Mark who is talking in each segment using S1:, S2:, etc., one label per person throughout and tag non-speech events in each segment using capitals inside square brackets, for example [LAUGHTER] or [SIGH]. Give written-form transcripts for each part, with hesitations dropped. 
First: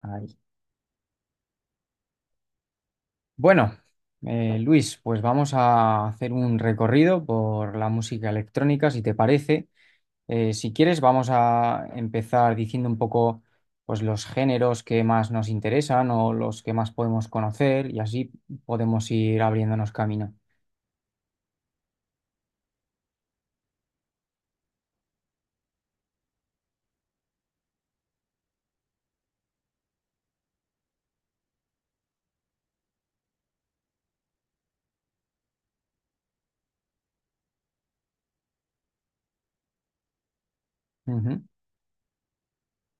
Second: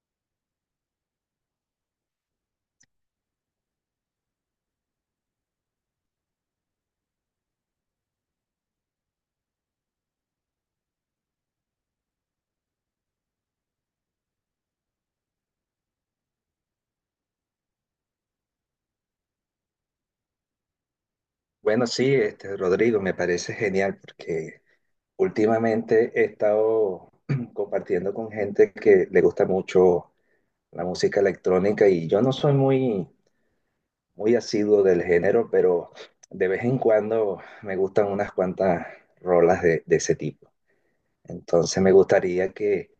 S1: Ahí. Bueno, Luis, pues vamos a hacer un recorrido por la música electrónica, si te parece. Si quieres, vamos a empezar diciendo un poco, pues, los géneros que más nos interesan o los que más podemos conocer y así podemos ir abriéndonos camino.
S2: Bueno, sí, este, Rodrigo, me parece genial porque últimamente he estado [CLEARS THROAT] compartiendo con gente que le gusta mucho la música electrónica y yo no soy muy, muy asiduo del género, pero de vez en cuando me gustan unas cuantas rolas de ese tipo.
S1: Ujú.
S2: Entonces me gustaría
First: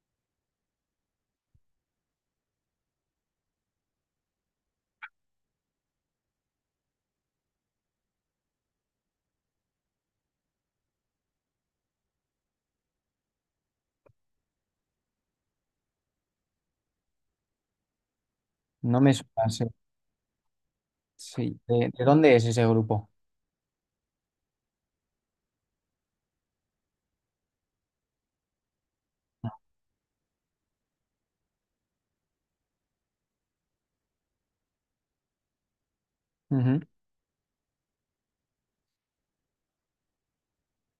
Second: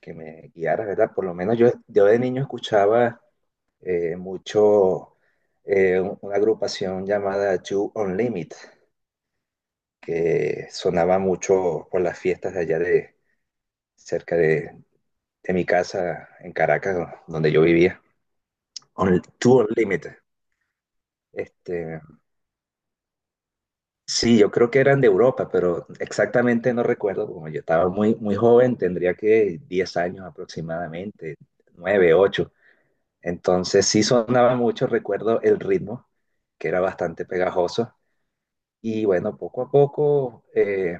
S2: que me guiaras, ¿verdad? Por lo menos yo de niño escuchaba mucho una agrupación llamada You Unlimited, que sonaba mucho por las fiestas de allá de cerca de mi casa en Caracas, donde yo vivía.
S1: No me
S2: On,
S1: suena,
S2: Two
S1: sé-
S2: Unlimited.
S1: Sí. ¿De,
S2: Este,
S1: de dónde es ese grupo?
S2: sí, yo creo que eran de Europa, pero exactamente no recuerdo, como yo estaba muy, muy joven, tendría que 10 años aproximadamente, 9, 8. Entonces sí sonaba mucho, recuerdo el ritmo, que
S1: Ujú.
S2: era bastante pegajoso. Y bueno, poco a poco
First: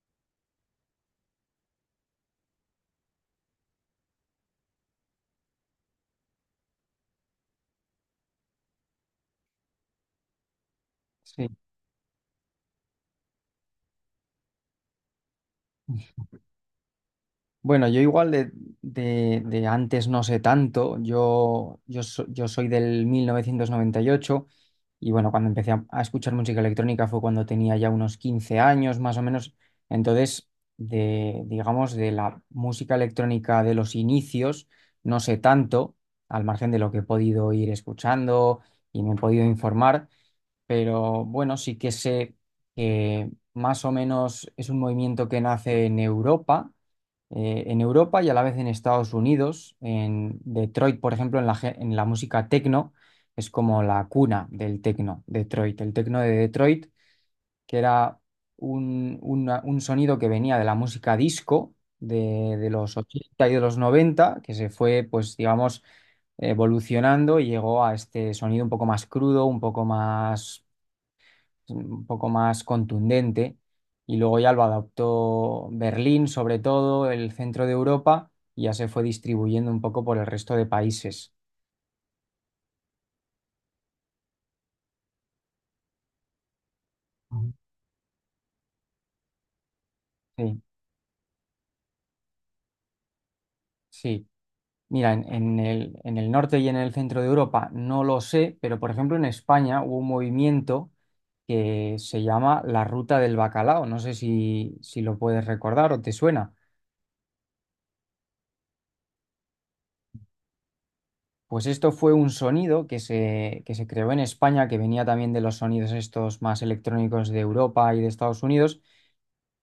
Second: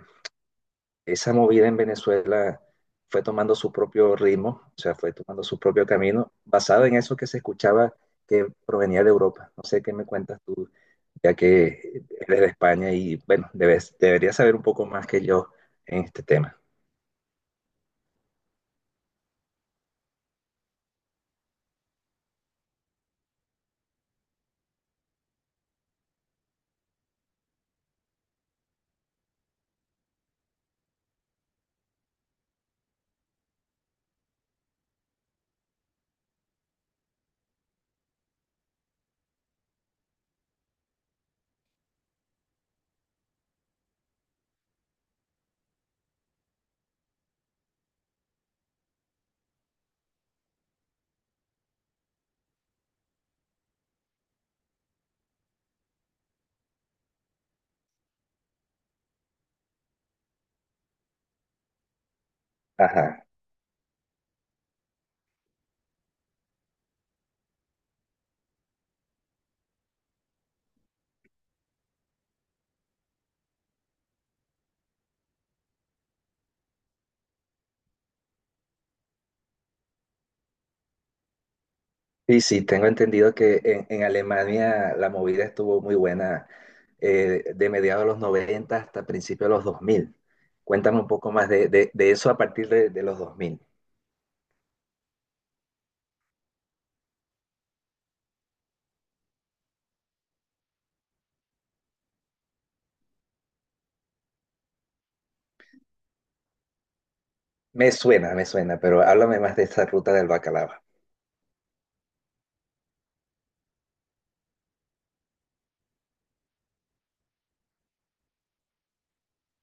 S2: esa movida en Venezuela fue tomando su propio ritmo, o sea, fue tomando su propio camino, basado en eso que se escuchaba que provenía de Europa. No sé qué me cuentas tú, ya
S1: Sí.
S2: que eres de España y, bueno, debes, deberías saber un poco más que yo en
S1: [LAUGHS]
S2: este tema.
S1: Bueno, yo igual de antes no sé tanto. Yo soy del 1998 y bueno, cuando empecé a escuchar música electrónica fue cuando tenía ya unos 15 años más o menos. Entonces, de, digamos, de la música electrónica de los inicios, no sé tanto, al margen de lo que he podido ir escuchando y me he podido informar, pero bueno, sí que sé que más o menos es un movimiento que nace en Europa y a la vez en Estados Unidos, en Detroit, por ejemplo, en en la música techno. Es como la cuna del techno, Detroit, el techno de Detroit, que era un sonido que venía de la música disco de los
S2: Ajá.
S1: 80 y de los noventa, que se fue, pues, digamos, evolucionando, y llegó a este sonido un poco más crudo, un poco un poco más contundente, y luego ya lo adaptó Berlín, sobre todo, el centro de Europa, y ya se fue distribuyendo un poco por el resto de países.
S2: Sí, sí, tengo entendido que en Alemania la movida estuvo muy buena
S1: Ujú.
S2: de mediados de los 90 hasta principios de los dos mil.
S1: Sí,
S2: Cuéntame un poco más de eso a partir de los dos mil.
S1: sí. Mira, en el norte y en el centro de Europa no lo sé, pero por ejemplo en España hubo un movimiento que se llama la Ruta del Bacalao. No sé si, si lo puedes recordar o te suena.
S2: Me suena, pero háblame más de esa ruta del bacalao.
S1: Pues esto fue un sonido que se creó en España, que venía también de los sonidos estos más electrónicos de Europa y de Estados Unidos,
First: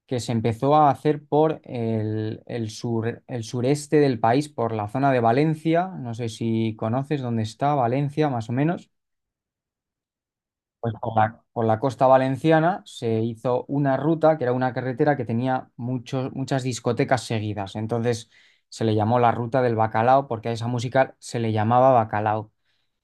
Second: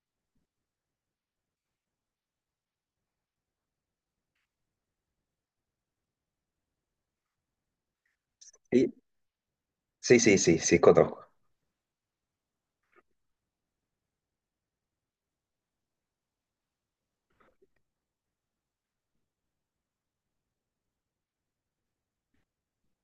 S1: que se empezó a hacer por el sur, el sureste del país, por la zona de Valencia, no sé si conoces dónde está Valencia, más o menos.
S2: Sí, sí, sí, sí, sí
S1: Pues por
S2: conozco.
S1: la costa valenciana se hizo una ruta, que era una carretera que tenía muchas discotecas seguidas. Entonces se le llamó la Ruta del Bacalao, porque a esa música se le llamaba bacalao.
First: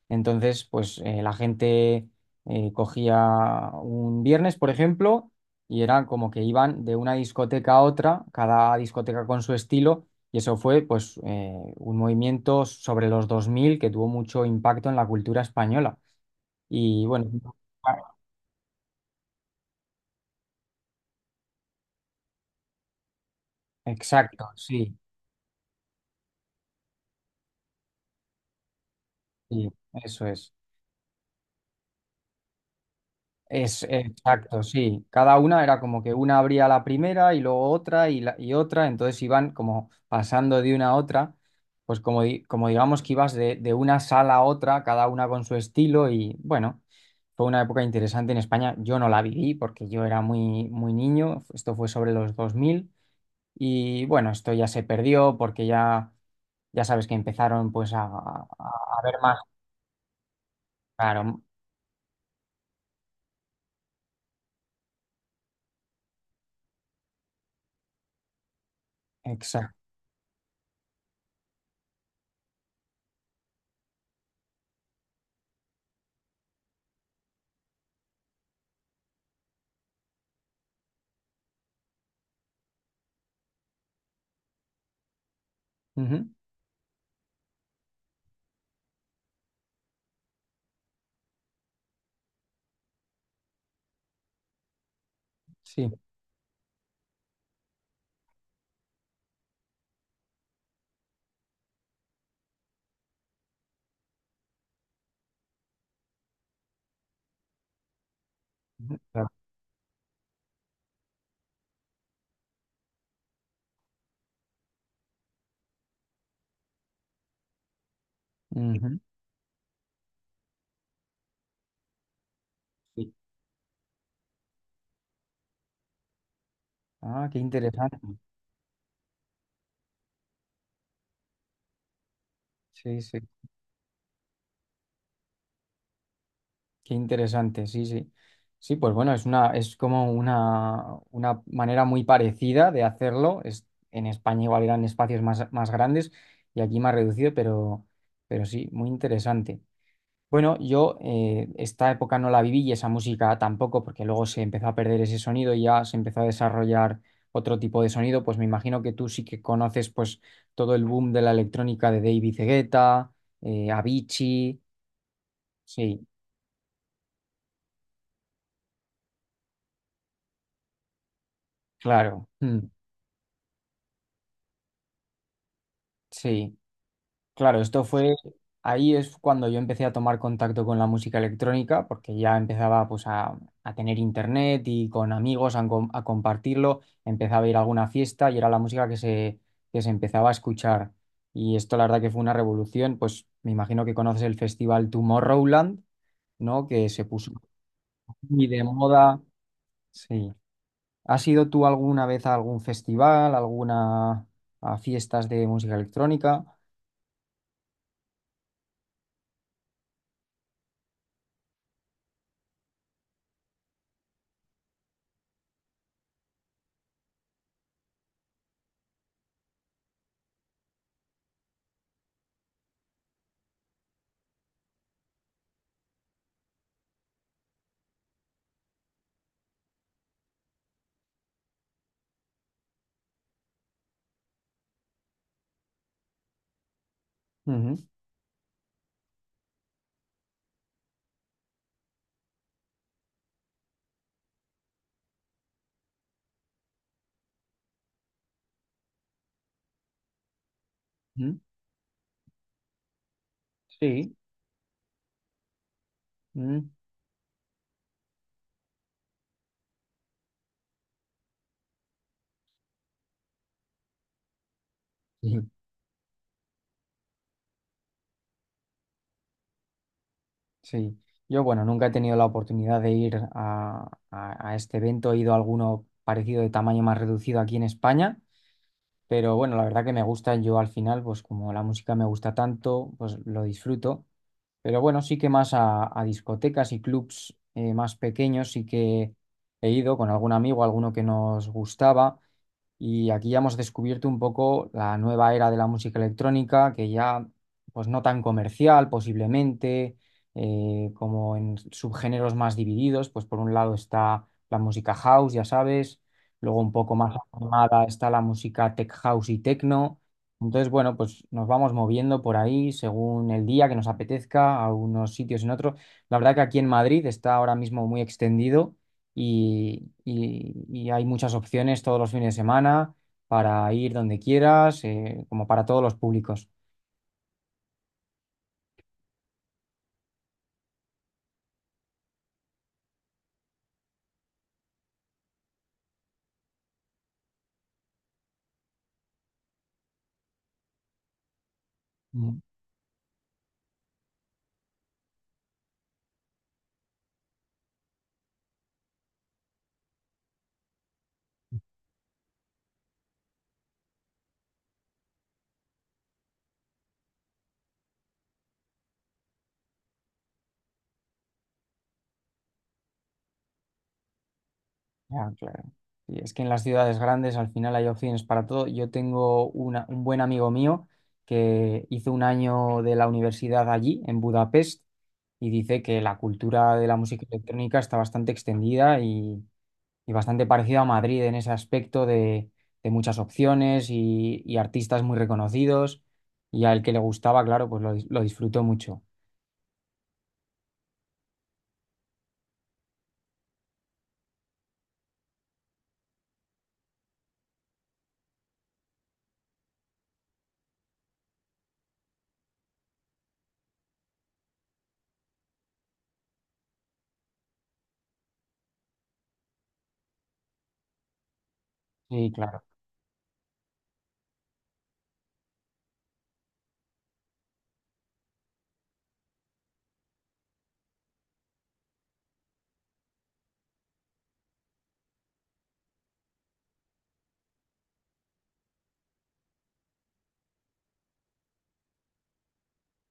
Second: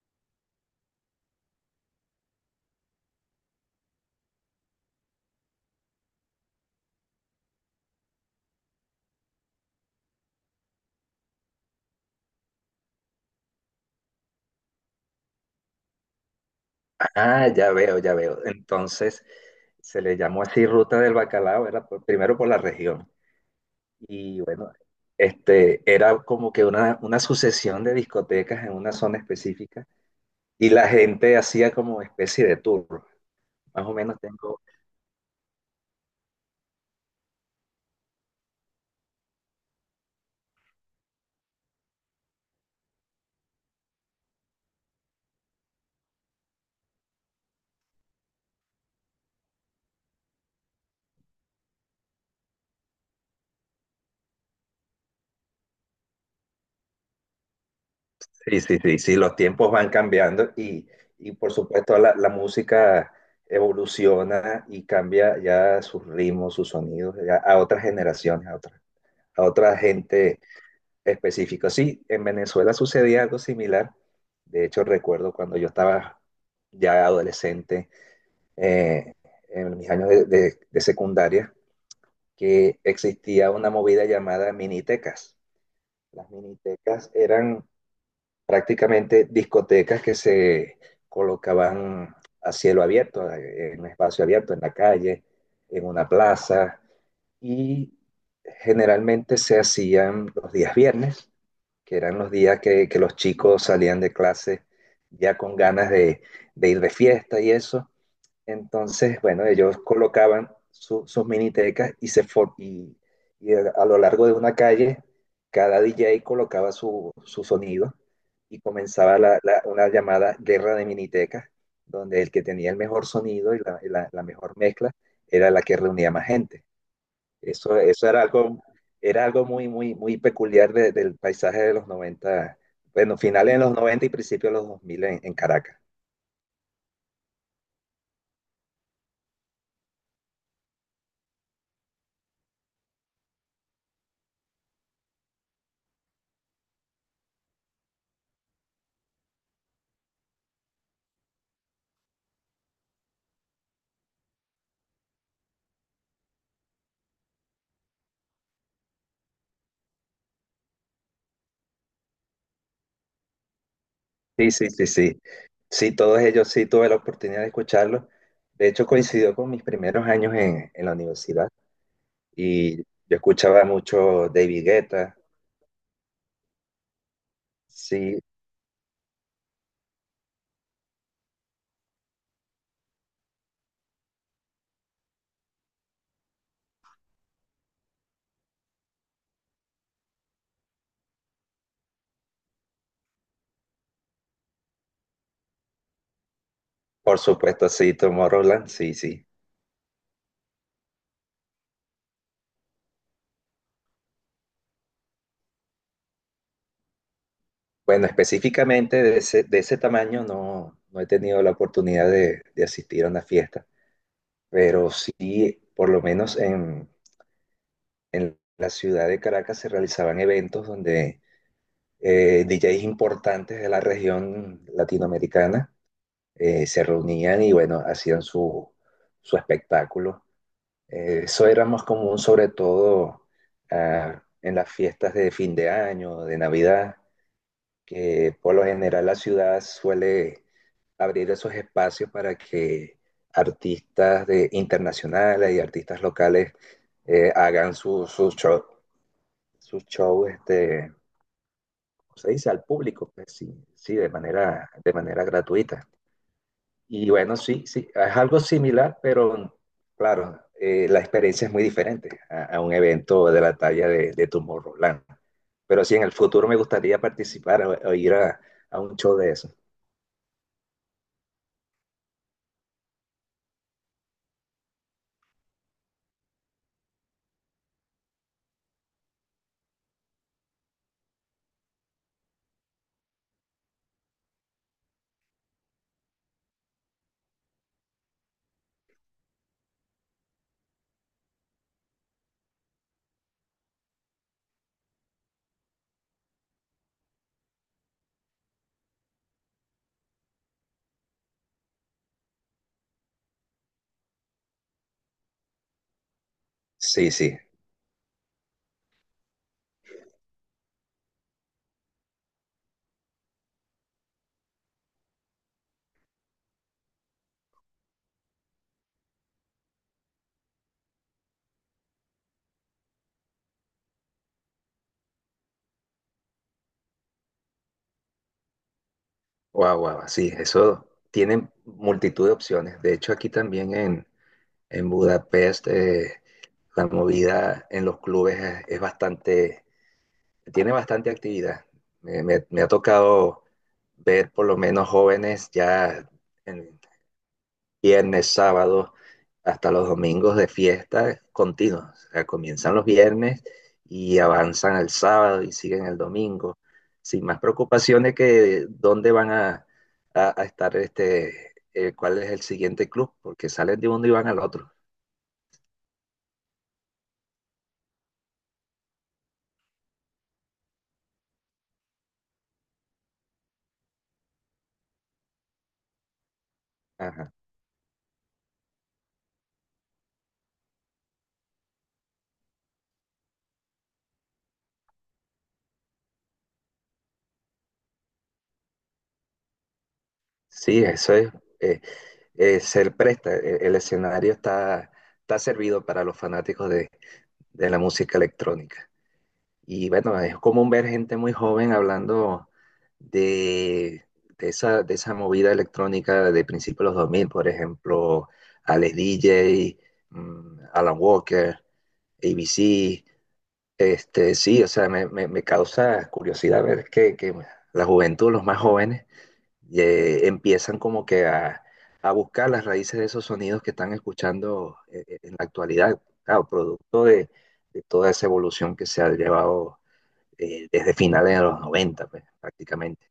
S1: Entonces, pues la gente cogía un viernes, por ejemplo, y eran como que iban de una discoteca a otra, cada discoteca con su estilo, y eso fue pues un movimiento sobre los 2000 que tuvo mucho impacto en la cultura española. Y bueno,
S2: Ah, ya veo, ya veo. Entonces, se le llamó así ruta del bacalao, era primero por la región. Y
S1: exacto,
S2: bueno,
S1: sí,
S2: este, era como que una sucesión de discotecas en una zona
S1: sí,
S2: específica
S1: eso es.
S2: y la gente hacía como especie de tour.
S1: Es,
S2: Más o menos tengo.
S1: exacto, sí. Cada una era como que una abría la primera y luego otra y otra, entonces iban como pasando de una a otra, pues como, como digamos que ibas de una sala a otra, cada una con su estilo y bueno, fue una época interesante en España. Yo no la viví porque yo era muy, muy niño. Esto fue sobre los 2000 y bueno, esto ya se perdió porque ya, ya sabes que empezaron pues
S2: Sí, sí, sí,
S1: a ver
S2: sí, los
S1: más,
S2: tiempos van cambiando y
S1: claro,
S2: por supuesto la música evoluciona y cambia ya sus ritmos, sus sonidos ya a otras generaciones, a
S1: exacto.
S2: otra gente específica. Sí, en Venezuela sucedía algo similar. De hecho, recuerdo cuando yo estaba ya adolescente, eh, en mis años de secundaria, que existía una movida llamada minitecas.
S1: Ujú.
S2: Las minitecas eran prácticamente discotecas que se colocaban a cielo abierto, en un espacio abierto, en la calle, en
S1: Sí.
S2: una plaza, y generalmente se hacían los días viernes, que eran los días que los chicos salían de clase ya con ganas de ir de fiesta y eso,
S1: Ujú,
S2: entonces,
S1: claro.
S2: bueno, ellos colocaban sus minitecas y, y a lo largo de una calle, cada DJ colocaba su sonido y
S1: Ujú.
S2: comenzaba una llamada guerra de minitecas, donde el que tenía el mejor sonido y la mejor mezcla era la que reunía más gente.
S1: Ah, qué interesante.
S2: Eso era algo muy, muy, muy peculiar del paisaje de los noventa,
S1: Sí,
S2: bueno,
S1: sí,
S2: finales de los 90 y principios de los 2000 en Caracas.
S1: qué interesante, sí, sí. Sí, pues bueno, es una, es como una manera muy parecida de hacerlo. Es, en España igual eran espacios más, más grandes y aquí más reducido, pero sí, muy interesante. Bueno, yo esta época no la viví y esa música tampoco, porque luego se empezó a perder ese sonido y ya se empezó a desarrollar otro tipo de sonido. Pues me imagino que tú sí que conoces pues todo el boom de la electrónica de David Guetta,
S2: Sí,
S1: Avicii.
S2: sí, sí, sí. Sí,
S1: Sí,
S2: todos ellos sí tuve la oportunidad de escucharlos. De hecho, coincidió con mis primeros años en la universidad
S1: claro. Mm,
S2: y yo escuchaba mucho David Guetta,
S1: sí, claro, esto fue,
S2: sí,
S1: ahí es cuando yo empecé a tomar contacto con la música electrónica, porque ya empezaba pues a tener internet y con amigos a compartirlo, empezaba a ir a alguna fiesta y era la música que se empezaba a escuchar. Y esto la verdad que fue una revolución, pues me imagino que conoces el festival Tomorrowland, ¿no? Que se
S2: por
S1: puso
S2: supuesto, sí,
S1: muy de
S2: Tomorrowland, sí,
S1: moda.
S2: sí.
S1: Sí. ¿Has ido tú alguna vez a algún festival, alguna a fiestas de música electrónica?
S2: Bueno, específicamente de ese tamaño no, no he tenido la oportunidad de asistir a una fiesta, pero sí, por lo menos en la ciudad de Caracas se realizaban eventos donde DJs importantes de la región latinoamericana se reunían y bueno, hacían su espectáculo. Eso era más común sobre todo ah, en las fiestas de fin de año, de Navidad,
S1: Ujú,
S2: que por lo general la ciudad suele abrir esos espacios para que artistas internacionales y artistas locales hagan sus su shows su show, este,
S1: ujú.
S2: ¿cómo se dice al público? Pues sí, sí,
S1: Sí,
S2: de manera gratuita.
S1: mm.
S2: Y bueno, sí, sí, es algo similar, pero claro, la experiencia es muy diferente a un evento de la talla de Tomorrowland.
S1: Ujú.
S2: Pero sí, en el futuro me gustaría participar o ir a un show de eso.
S1: Sí. Yo, bueno, nunca he tenido la oportunidad de ir a, a este evento. He ido a alguno parecido de tamaño más reducido aquí en España, pero bueno, la verdad que me gusta. Yo al final, pues como la música me gusta tanto, pues lo disfruto. Pero bueno, sí que más a discotecas y clubs más pequeños sí que he ido con algún amigo, alguno que nos gustaba. Y aquí ya hemos descubierto un poco la nueva era de la música electrónica, que ya, pues no tan comercial posiblemente, como en subgéneros más divididos. Pues por un lado está la música house, ya sabes, luego un poco
S2: Sí,
S1: más
S2: sí,
S1: animada está la música tech house y techno. Entonces, bueno, pues nos vamos moviendo por ahí según el día que nos apetezca, a unos sitios en otros. La verdad que aquí en Madrid está ahora mismo muy extendido y, y hay muchas opciones todos los fines de semana para ir donde quieras, como para todos los públicos.
S2: wow, wow, sí, eso tiene multitud de opciones. De hecho, aquí también en Budapest la movida en los clubes es bastante tiene bastante actividad.
S1: Mm.
S2: Me ha tocado ver por lo menos jóvenes ya en viernes, sábado, hasta los domingos de fiesta continuos. O sea, comienzan los viernes y avanzan al sábado y siguen el domingo, sin más preocupaciones que dónde van a estar, este, cuál es el siguiente club, porque salen de uno y van al otro.
S1: Ya, claro. Y es que en las ciudades grandes al final hay opciones para todo. Yo tengo un buen amigo mío que hizo un año de la universidad allí, en Budapest, y dice que la cultura de la música
S2: Ajá.
S1: electrónica está bastante extendida y bastante parecido a Madrid en ese aspecto de muchas opciones y artistas muy reconocidos. Y al que le gustaba, claro, pues lo, lo disfrutó mucho.
S2: Sí, eso es, se presta, el escenario está servido para los fanáticos de la música electrónica. Y bueno, es común ver gente muy joven hablando de, de esa movida electrónica de principios de los dos mil, por ejemplo, Alex DJ, Alan Walker,
S1: Sí, claro,
S2: ABC. Este, sí, o sea, me causa curiosidad ver que la juventud, los más jóvenes, y, empiezan como que a buscar las raíces de esos sonidos que están escuchando en la actualidad, claro, producto de toda esa evolución que se ha llevado desde finales de los 90, pues, prácticamente.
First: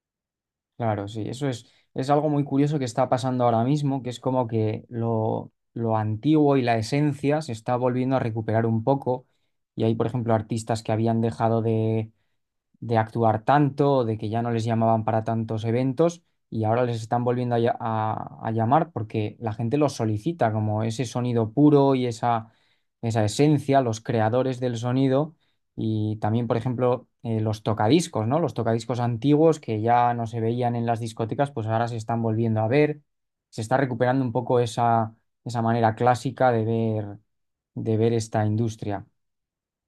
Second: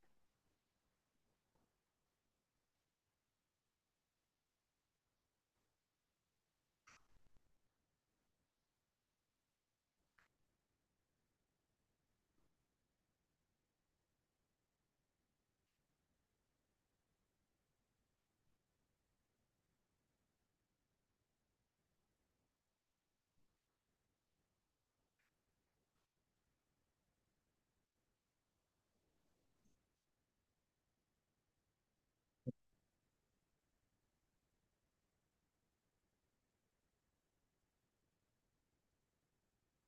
S1: claro, sí. Eso es algo muy curioso que está pasando ahora mismo, que es como que lo antiguo y la esencia se está volviendo a recuperar un poco. Y hay, por ejemplo, artistas que habían dejado de actuar tanto, de que ya no les llamaban para tantos eventos, y ahora les están volviendo a, a llamar porque la gente los solicita, como ese sonido puro y esa esencia, los creadores del sonido. Y también, por ejemplo, los tocadiscos, ¿no? Los tocadiscos antiguos que ya no se veían en las discotecas, pues ahora se están volviendo a ver, se está recuperando un poco esa, esa manera clásica de ver esta industria.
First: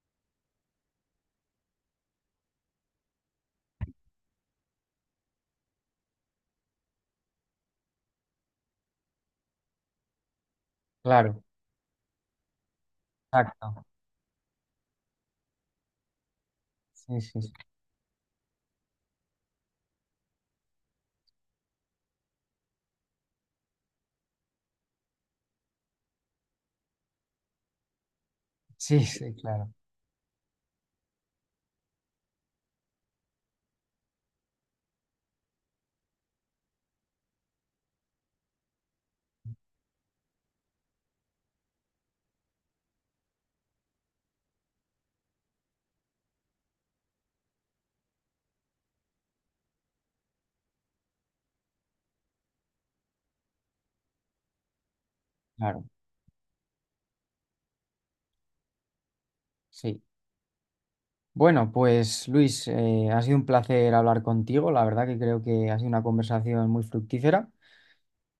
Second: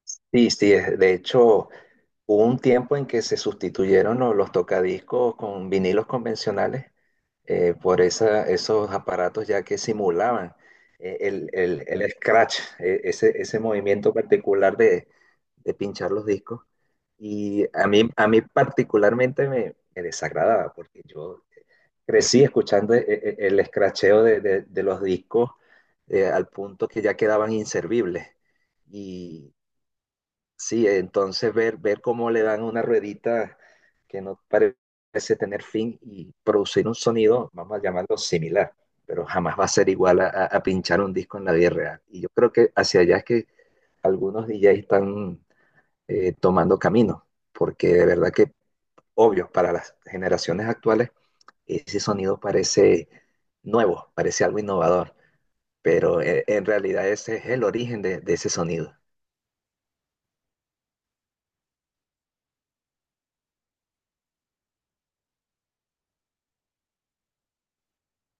S2: Sí, sí, de hecho, hubo un tiempo en que se sustituyeron tocadiscos con vinilos convencionales por esos aparatos ya que simulaban
S1: Claro,
S2: el scratch, ese
S1: exacto.
S2: movimiento particular de pinchar los discos.
S1: Sí, sí,
S2: Y a mí particularmente me desagradaba porque yo crecí escuchando escracheo de los discos al punto que ya quedaban inservibles.
S1: sí, sí, claro.
S2: Sí, entonces ver cómo le dan una ruedita que no parece tener fin y producir un sonido, vamos a llamarlo similar, pero jamás va a ser igual a pinchar un disco en la vida real. Y yo creo que hacia allá es que algunos DJs están tomando camino, porque de verdad que, obvio, para las generaciones actuales, ese sonido parece nuevo, parece algo innovador,
S1: Claro,
S2: pero en realidad ese es el origen de ese sonido.
S1: sí. Bueno, pues Luis, ha sido un placer hablar contigo. La verdad que creo que ha sido una conversación muy fructífera,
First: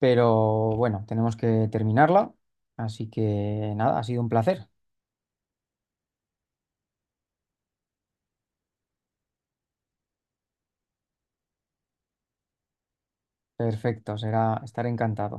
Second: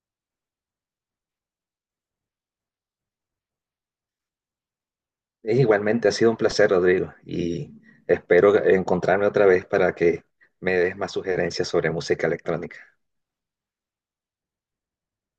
S1: pero bueno, tenemos que terminarla. Así que nada, ha sido un placer.
S2: Es igualmente, ha sido un placer, Rodrigo, y espero encontrarme otra vez para que me des más sugerencias sobre música electrónica.
S1: Perfecto, será estar encantado.